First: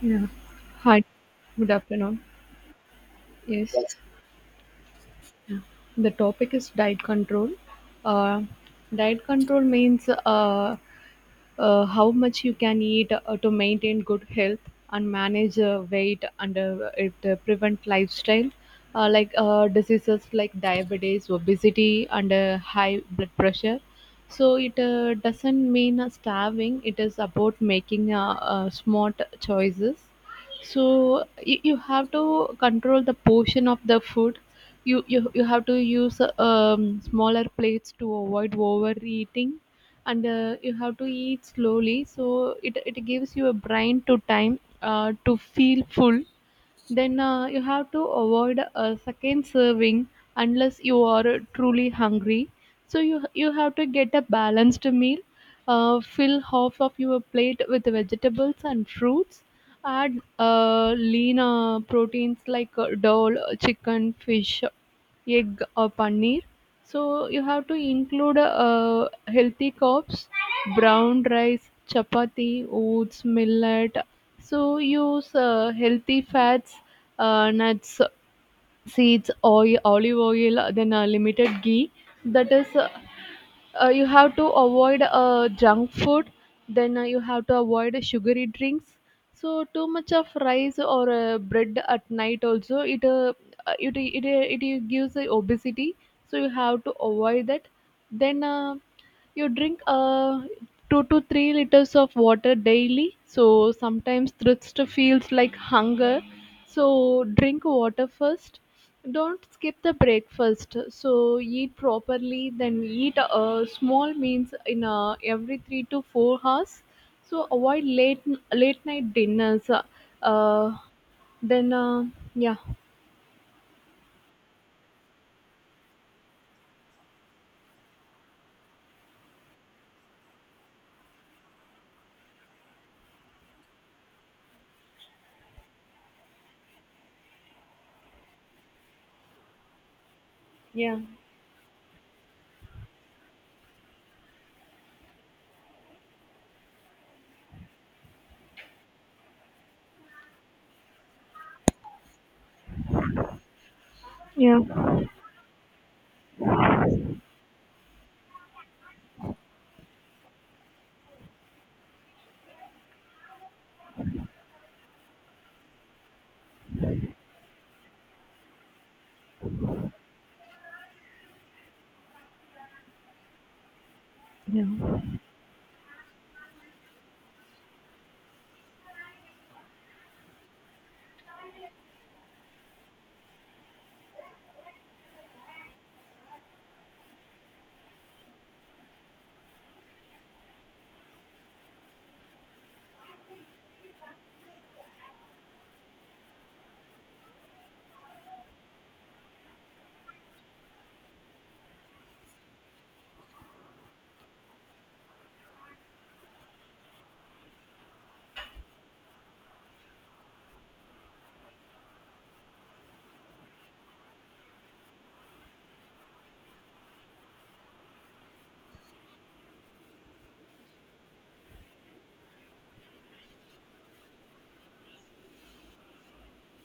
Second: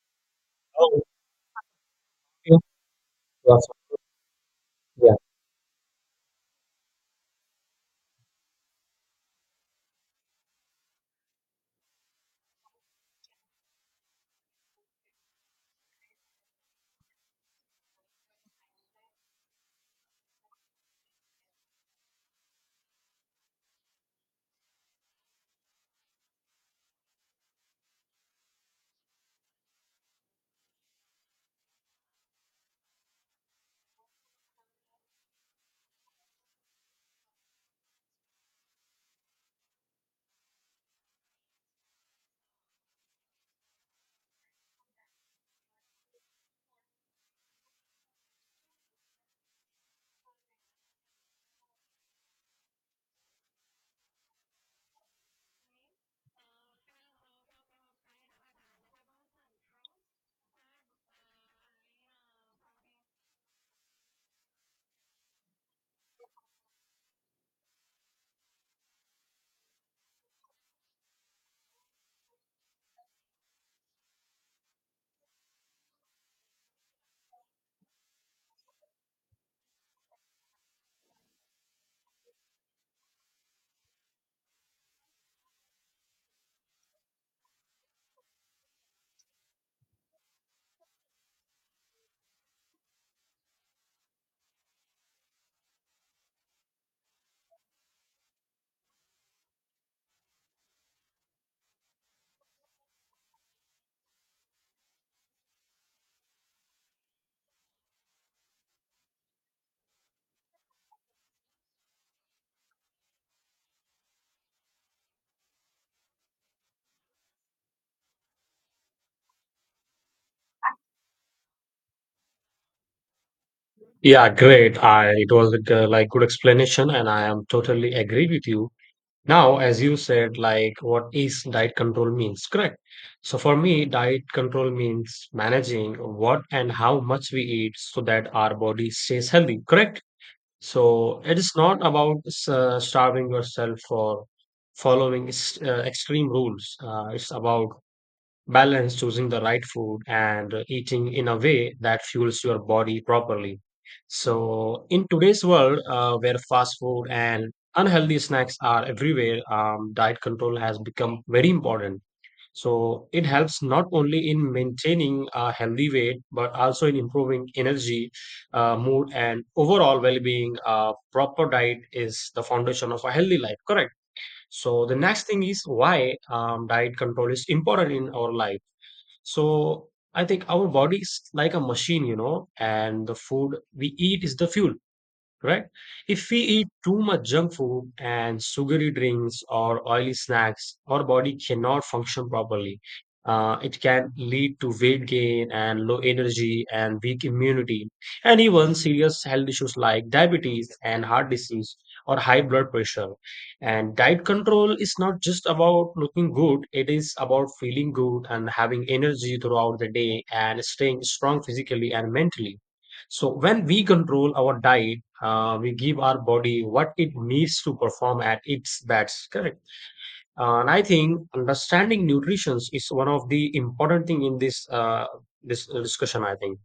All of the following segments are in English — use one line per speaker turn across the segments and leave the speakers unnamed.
Yeah.
Oh,
Hi, good afternoon.
okay. Yes.
Yes, yes,
Yeah.
yeah. The topic is diet control. Uh, Diet control means how much you can eat to maintain good health and manage weight, and it prevent lifestyle diseases like diabetes, obesity, and high blood pressure. So it doesn't mean starving. It is about making smart choices. So you have to control the portion of the food. You have to use smaller plates to avoid overeating, and you have to eat slowly so it gives you a brain to time to feel full. Then you have to avoid a second serving unless you are truly hungry. So you have to get a balanced meal. Fill half of your plate with vegetables and fruits. Add lean proteins like dal, chicken, fish, egg, or paneer. So you have to include healthy carbs, brown rice, chapati, oats, millet. So use healthy fats, nuts, seeds, oil, olive oil, then limited ghee. That is, uh, you have to avoid junk food. Then you have to avoid sugary drinks. So too much of rice or bread at night also, it gives obesity. So you have to avoid that. Then you drink 2 to 3 liters of water daily. So sometimes thirst feels like hunger. So drink water first. Don't skip the breakfast. So eat properly. Then eat small meals in every 3 to 4 hours. So avoid late night dinners. Uh, then yeah.
Yeah, great. I it was like good explanation, and I am totally agree with you. Now, as you said, like what is diet control means, correct? So for me, diet control means managing what and how much we eat so that our body stays healthy, correct?
Yeah.
So it is not about starving yourself or following extreme rules. It's about balance, choosing the right food and eating in a way that fuels your body properly. So
Yeah.
in today's world, where fast food and unhealthy snacks are everywhere, diet control has become very important. So it helps not only in maintaining a healthy weight but also in improving energy, mood and overall well-being. Proper diet is the foundation of a healthy life, correct?
Yeah.
So the next thing is why diet control is important in our life. So I think our body is like a machine, you know, and the food we eat is the fuel. Correct? If we eat too much junk food and sugary drinks or oily snacks, our body cannot function properly. It can lead to weight gain and low energy and weak immunity, and even serious health issues like diabetes and heart disease or high blood pressure. And diet control is not just about looking good, it is about feeling good and having energy throughout the day and staying strong physically and mentally. So when we control our diet, we give our body what it needs to perform at its best. Correct. And I think understanding nutrition is one of the important thing in this discussion. I think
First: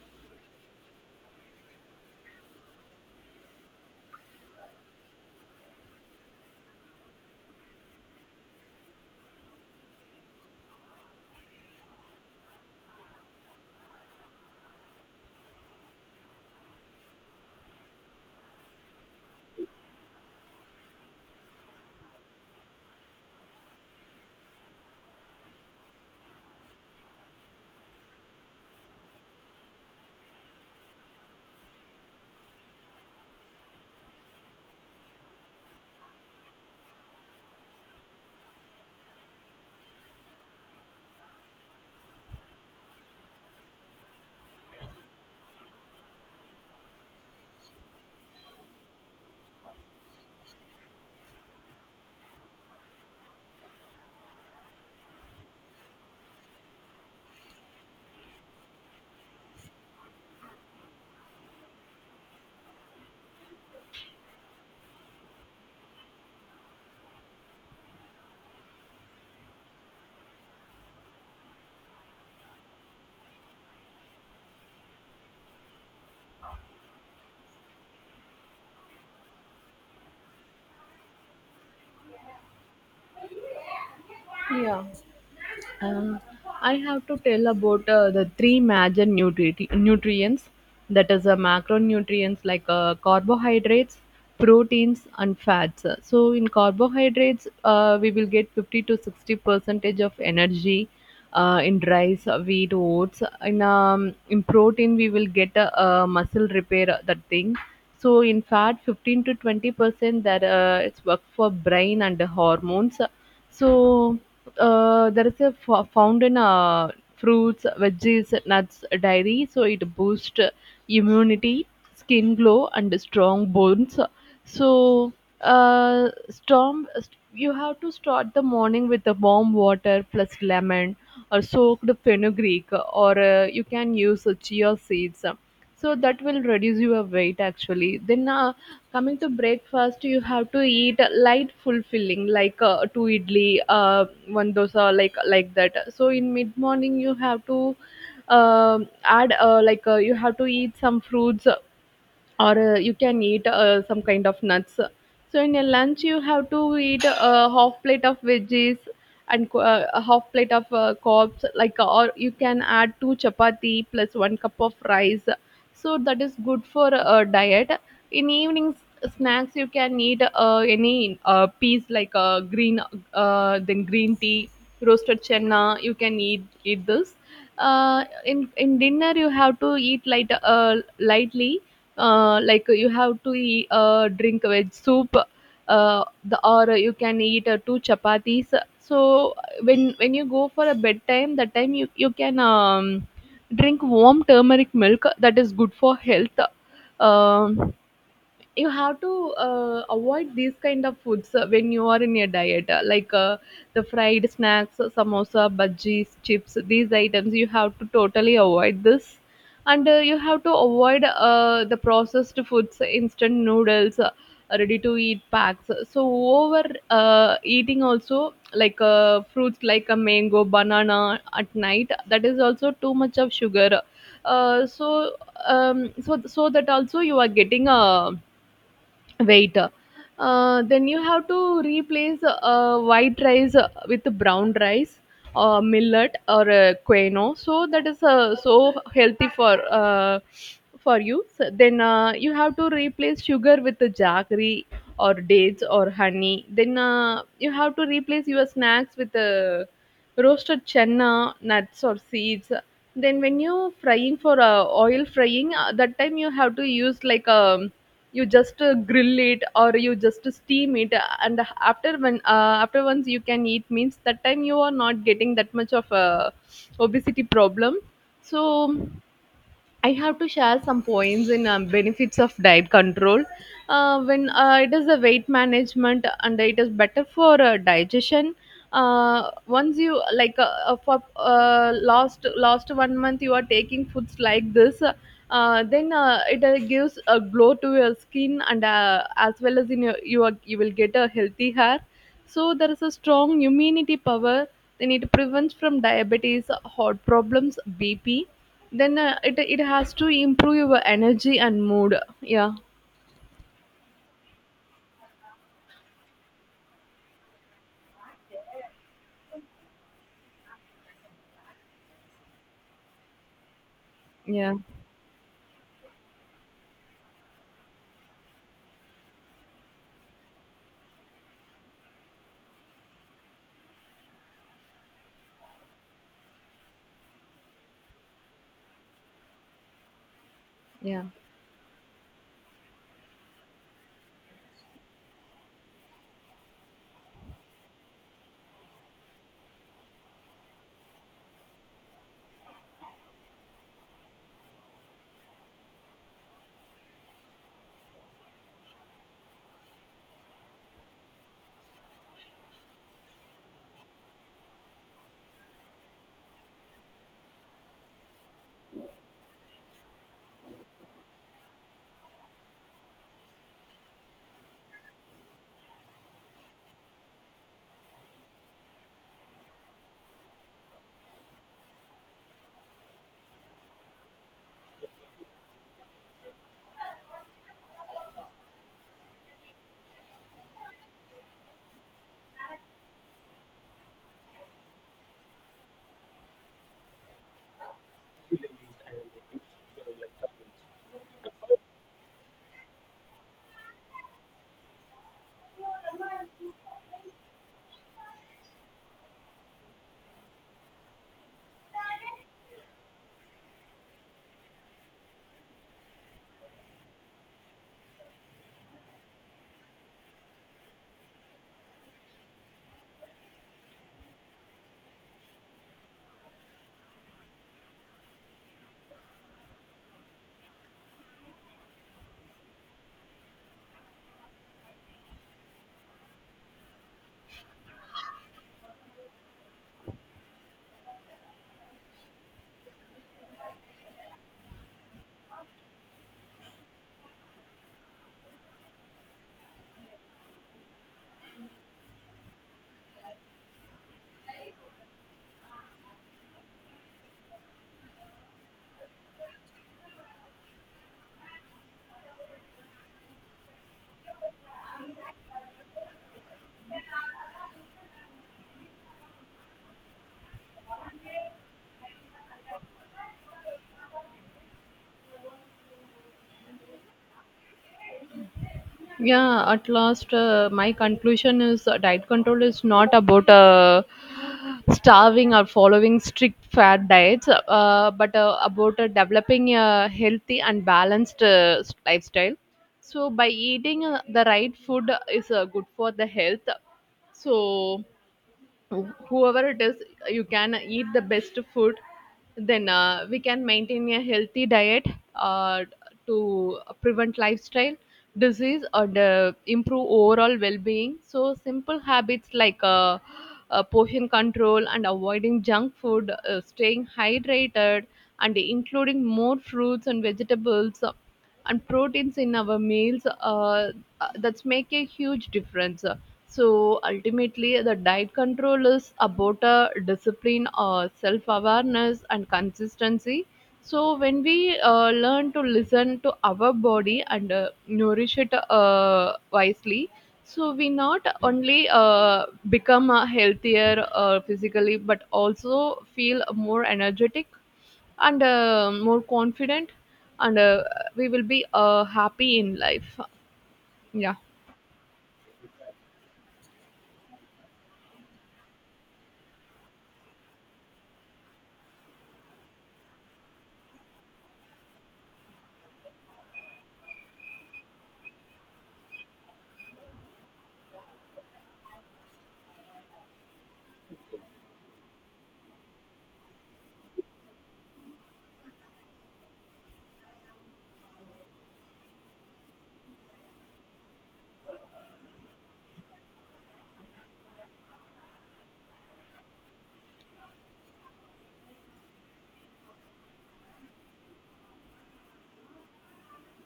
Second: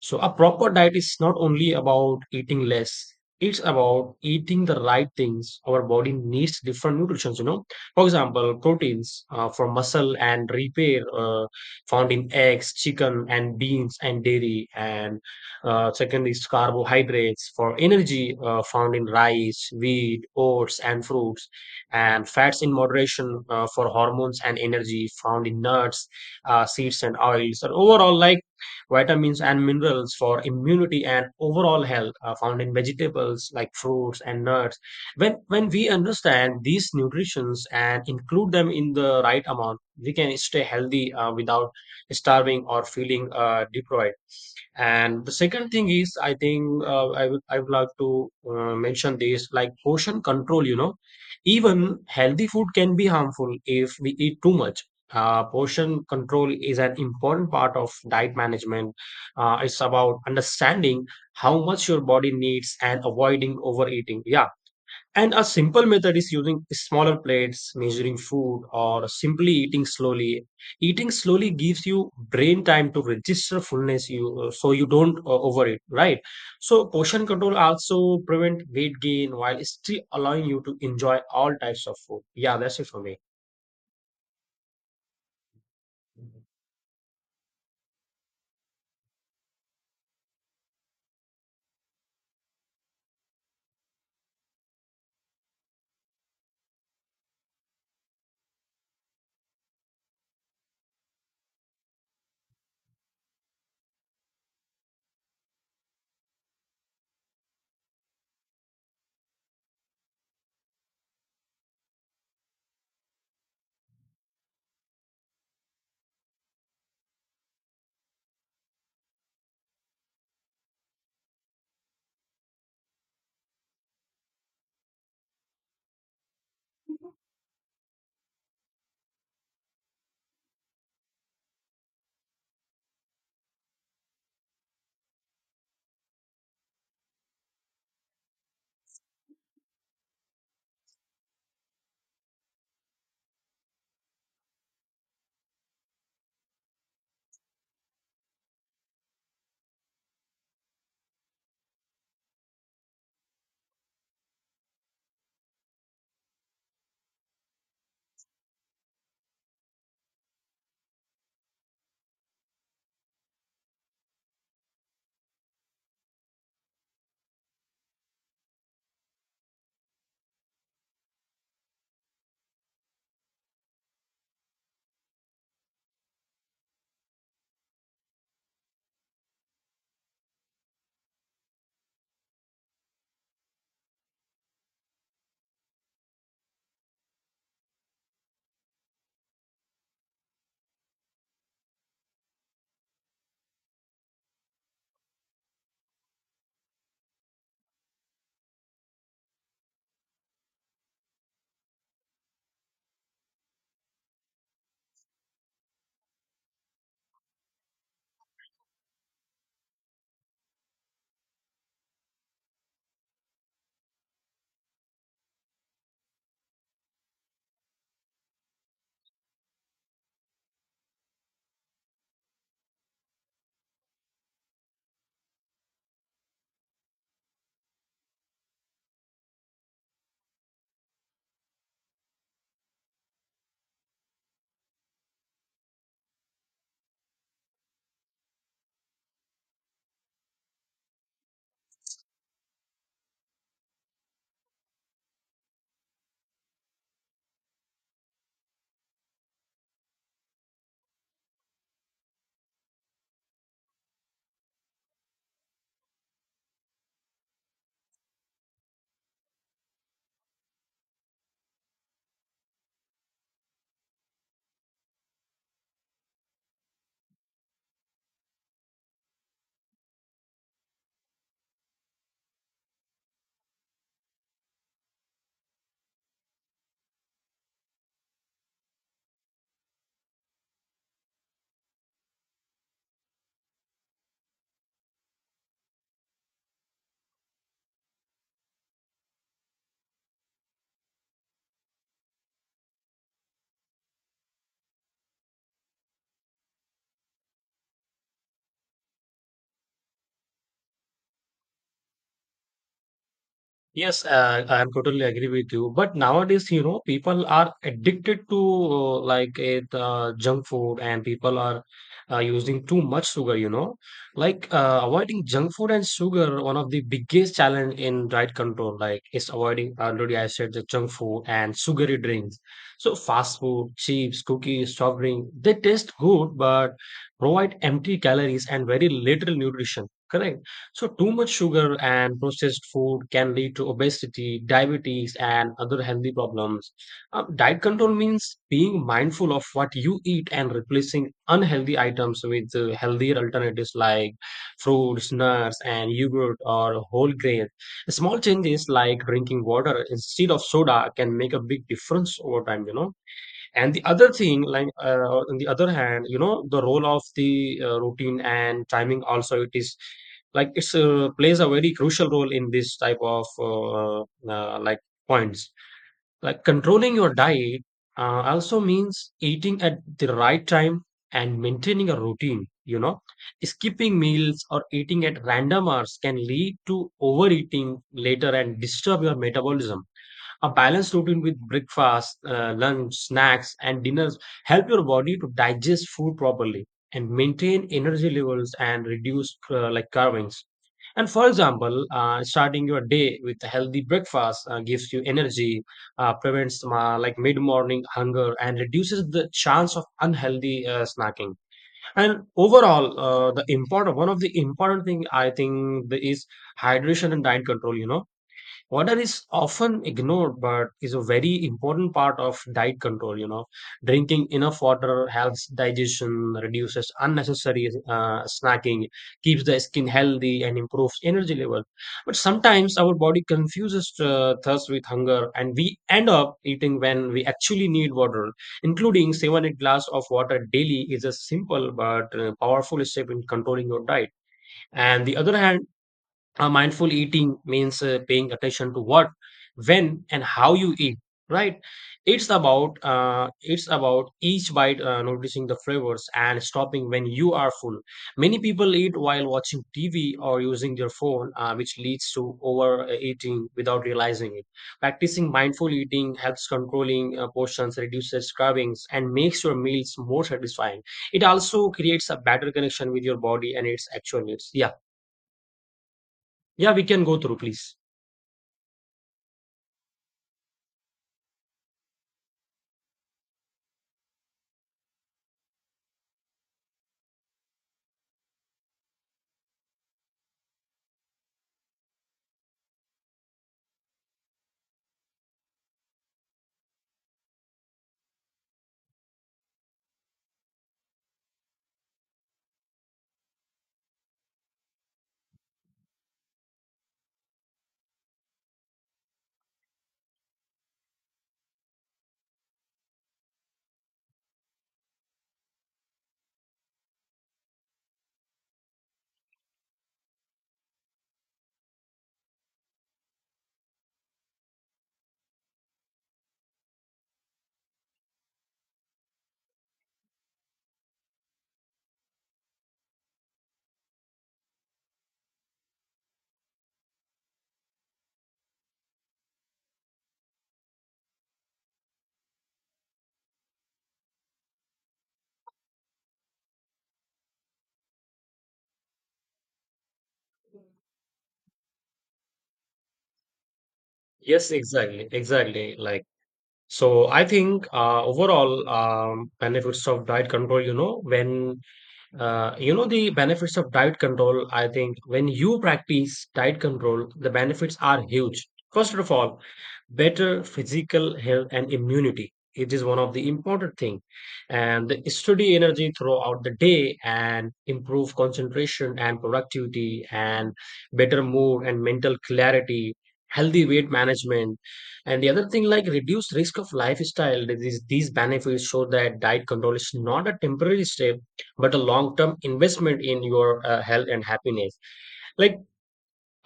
so. A proper diet is not only about eating less; it's about eating the right things. Our body needs different nutrients. You know, for example, proteins for muscle and repair, found in eggs, chicken, and beans and dairy. And second is carbohydrates for energy, found in rice, wheat, oats, and fruits, and fats in moderation for hormones and energy, found in nuts, seeds, and oils. Or overall, like vitamins and minerals for immunity and overall health are found in vegetables like fruits and nuts. When we understand these nutritions and include them in the right amount, we can stay healthy without starving or feeling deprived. And the second thing is, I think, I would like to mention this, like portion control. You know, even healthy food can be harmful if we eat too much. Portion control is an important part of diet management. It's about understanding how much your body needs and avoiding overeating. Yeah, and a simple method is using smaller plates, measuring food, or simply eating slowly. Eating slowly gives you brain time to register fullness, you so you don't overeat, right? So portion control also prevent weight gain while still allowing you to enjoy all types of food. Yeah, that's it for me.
Yeah. Um, I have to tell about the three major nutrients, that is, macronutrients like carbohydrates, proteins, and fats. So in carbohydrates, we will get 50 to 60 percentage of energy in rice, wheat, oats. In protein, we will get a, muscle repair, that thing. So in fat, 15 to 20%, that it's work for brain and the hormones. So there is a found in fruits, veggies, nuts, dairy. So it boosts immunity, skin glow, and strong bones. So storm. You have to start the morning with the warm water plus lemon, or soaked fenugreek, or you can use chia seeds, so that will reduce your weight actually. Then coming to breakfast, you have to eat light, fulfilling, like two idli, one dosa, like that. So in mid morning, you have to add, you have to eat some fruits, or you can eat some kind of nuts. So in your lunch, you have to eat a half plate of veggies and a half plate of carbs, like, or you can add two chapati plus one cup of rice. So that is good for a diet. In evenings snacks, you can eat any piece like green, then green tea, roasted chana. You can eat this. In dinner, you have to eat lightly, like you have to drink veg soup, or you can eat two chapatis. So when you go for a bedtime, that time you can drink warm turmeric milk. That is good for health. um, you have to avoid these kind of foods when you are in your diet, the fried snacks, samosa, bhajis, chips. These items you have to totally avoid this. And you have to avoid the processed foods, instant noodles, ready to eat packs. So over eating also, like fruits like a mango, banana at night, that is also too much of sugar. Uh, so um, so so that also you are getting a weight. Then you have to replace white rice with brown rice or millet or quinoa. So that is so healthy for you. So then you have to replace sugar with the jaggery or dates or honey. Then you have to replace your snacks with roasted chenna, nuts, or seeds. Then when you frying for oil frying, that time you have to use like, you just grill it or you just steam it. And after when After once you can eat means, that time you are not getting that much of a obesity problem. So I have to share some points in benefits of diet control. When It is a weight management, and it is better for digestion. Once you like for last last 1 month, you are taking foods like this, then it gives a glow to your skin, and as well as in you will get a healthy hair. So there is a strong immunity power. Then it prevents from diabetes, heart problems, bp. Then it has to improve your energy and mood. Yeah.
Yes, I'm totally agree with you. But nowadays, you know, people are addicted to like a junk food, and people are using too much sugar. You know, like
Yeah.
avoiding junk food and sugar. One of the biggest challenge in diet control, like, is avoiding, already I said the junk food and sugary drinks. So fast food, chips, cookies, soft drink, they taste good, but provide empty calories and very little nutrition. Correct. So,
Yeah.
too much sugar and processed food can lead to obesity, diabetes, and other healthy problems. Diet control means being mindful of what you eat and replacing unhealthy items with healthier alternatives like fruits, nuts, and yogurt or whole grain. Small changes like drinking water instead of soda can make a big difference over time. And the other thing, like, on the other hand, you know, the role of the routine and timing, also it is like it's plays a very crucial role in this type of like points, like controlling your diet, also means eating at the right time and maintaining a routine. Skipping meals or eating at random hours can lead to overeating later and disturb your metabolism. A balanced routine with breakfast, lunch, snacks, and dinners help your body to digest food properly and maintain energy levels and reduce like carvings. And for example, starting your day with a healthy breakfast gives you energy, prevents like mid-morning hunger, and reduces the chance of unhealthy snacking. And overall, the important, one of the important thing I think is hydration and diet control, you know. Water is often ignored, but is a very important part of diet control. You know, drinking enough water helps digestion, reduces unnecessary snacking, keeps the skin healthy, and improves energy level. But sometimes our body confuses thirst with hunger, and we end up eating when we actually need water. Including 7-8 glass of water daily is a simple but powerful step in controlling your diet. And the other hand, mindful eating means paying attention to what, when and how you eat, right? It's about each bite, noticing the flavors and stopping when you are full. Many people eat while watching TV or using their phone, which leads to overeating without realizing it. Practicing mindful eating helps controlling portions, reduces cravings and makes your meals more satisfying. It also creates a better connection with your body and its actual needs. Yeah, yeah, we can go through, please.
Yeah, at last, my conclusion is, diet control is not about starving or following strict fat diets, but about developing a healthy and balanced lifestyle. So by eating the right food is good for the health. So whoever it is, you can eat the best food. Then we can maintain a healthy diet uh, to prevent lifestyle disease or the improve overall well-being. So simple habits like portion control and avoiding junk food, staying hydrated, and including more fruits and vegetables, and proteins in our meals, that's make a huge difference. So ultimately the diet control is about discipline, self-awareness, and consistency. So when we learn to listen to our body and nourish it wisely, so we not only become healthier physically but also feel more energetic and more confident, and we will be happy in life. Yeah.
Yes, exactly, exactly. Like, so I think overall, benefits of diet control, you know, when you know the benefits of diet control. I think when you practice diet control, the benefits are huge. First of all, better physical health and immunity. It is one of the important thing, and the steady energy throughout the day and improve concentration and productivity and better mood and mental clarity, healthy weight management, and the other thing like reduced risk of lifestyle disease. These benefits show that diet control is not a temporary step but a long term investment in your health and happiness. Like,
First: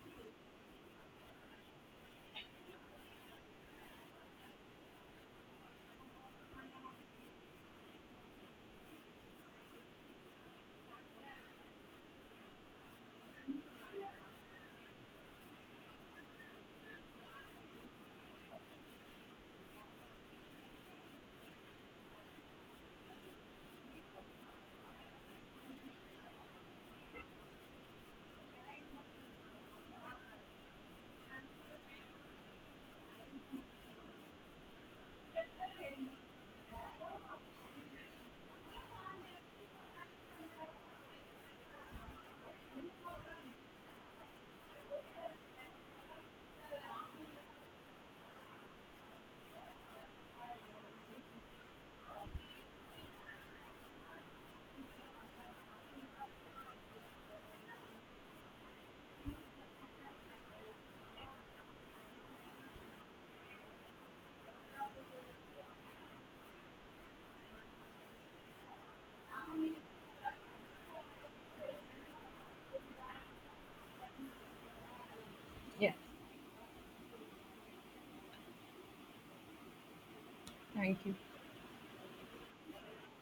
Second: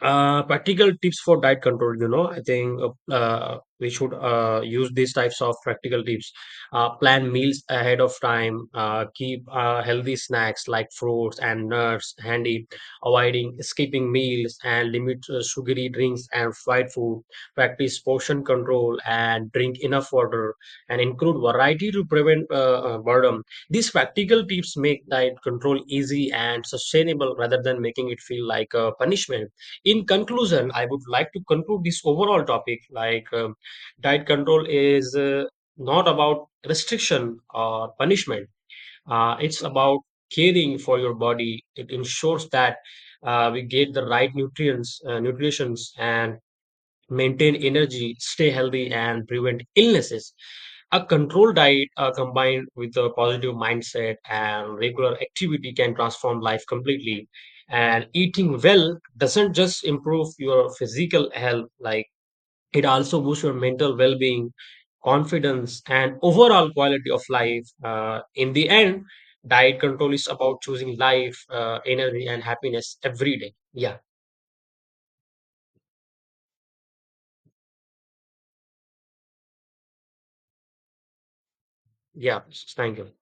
practical tips for diet control, you know, I think we should use these types of practical tips. Plan meals ahead of time, keep healthy snacks like fruits and nuts handy, avoiding skipping meals and limit sugary drinks and fried food, practice portion control and drink enough water, and include variety to prevent boredom. These practical tips make diet control easy and sustainable rather than making it feel like a punishment. In conclusion, I would like to conclude this overall topic, like, diet control is not about restriction or punishment. It's about caring for your body. It ensures that we get the right nutrients, nutritions, and maintain energy, stay healthy and prevent illnesses. A controlled diet, combined with a positive mindset and regular activity, can transform life completely. And eating well doesn't just improve your physical health, like it also boosts your mental well being, confidence, and overall quality of life. In the end, diet control is about choosing life, energy, and happiness every day. Yeah,
Yeah. Thank you.
yeah, thank you.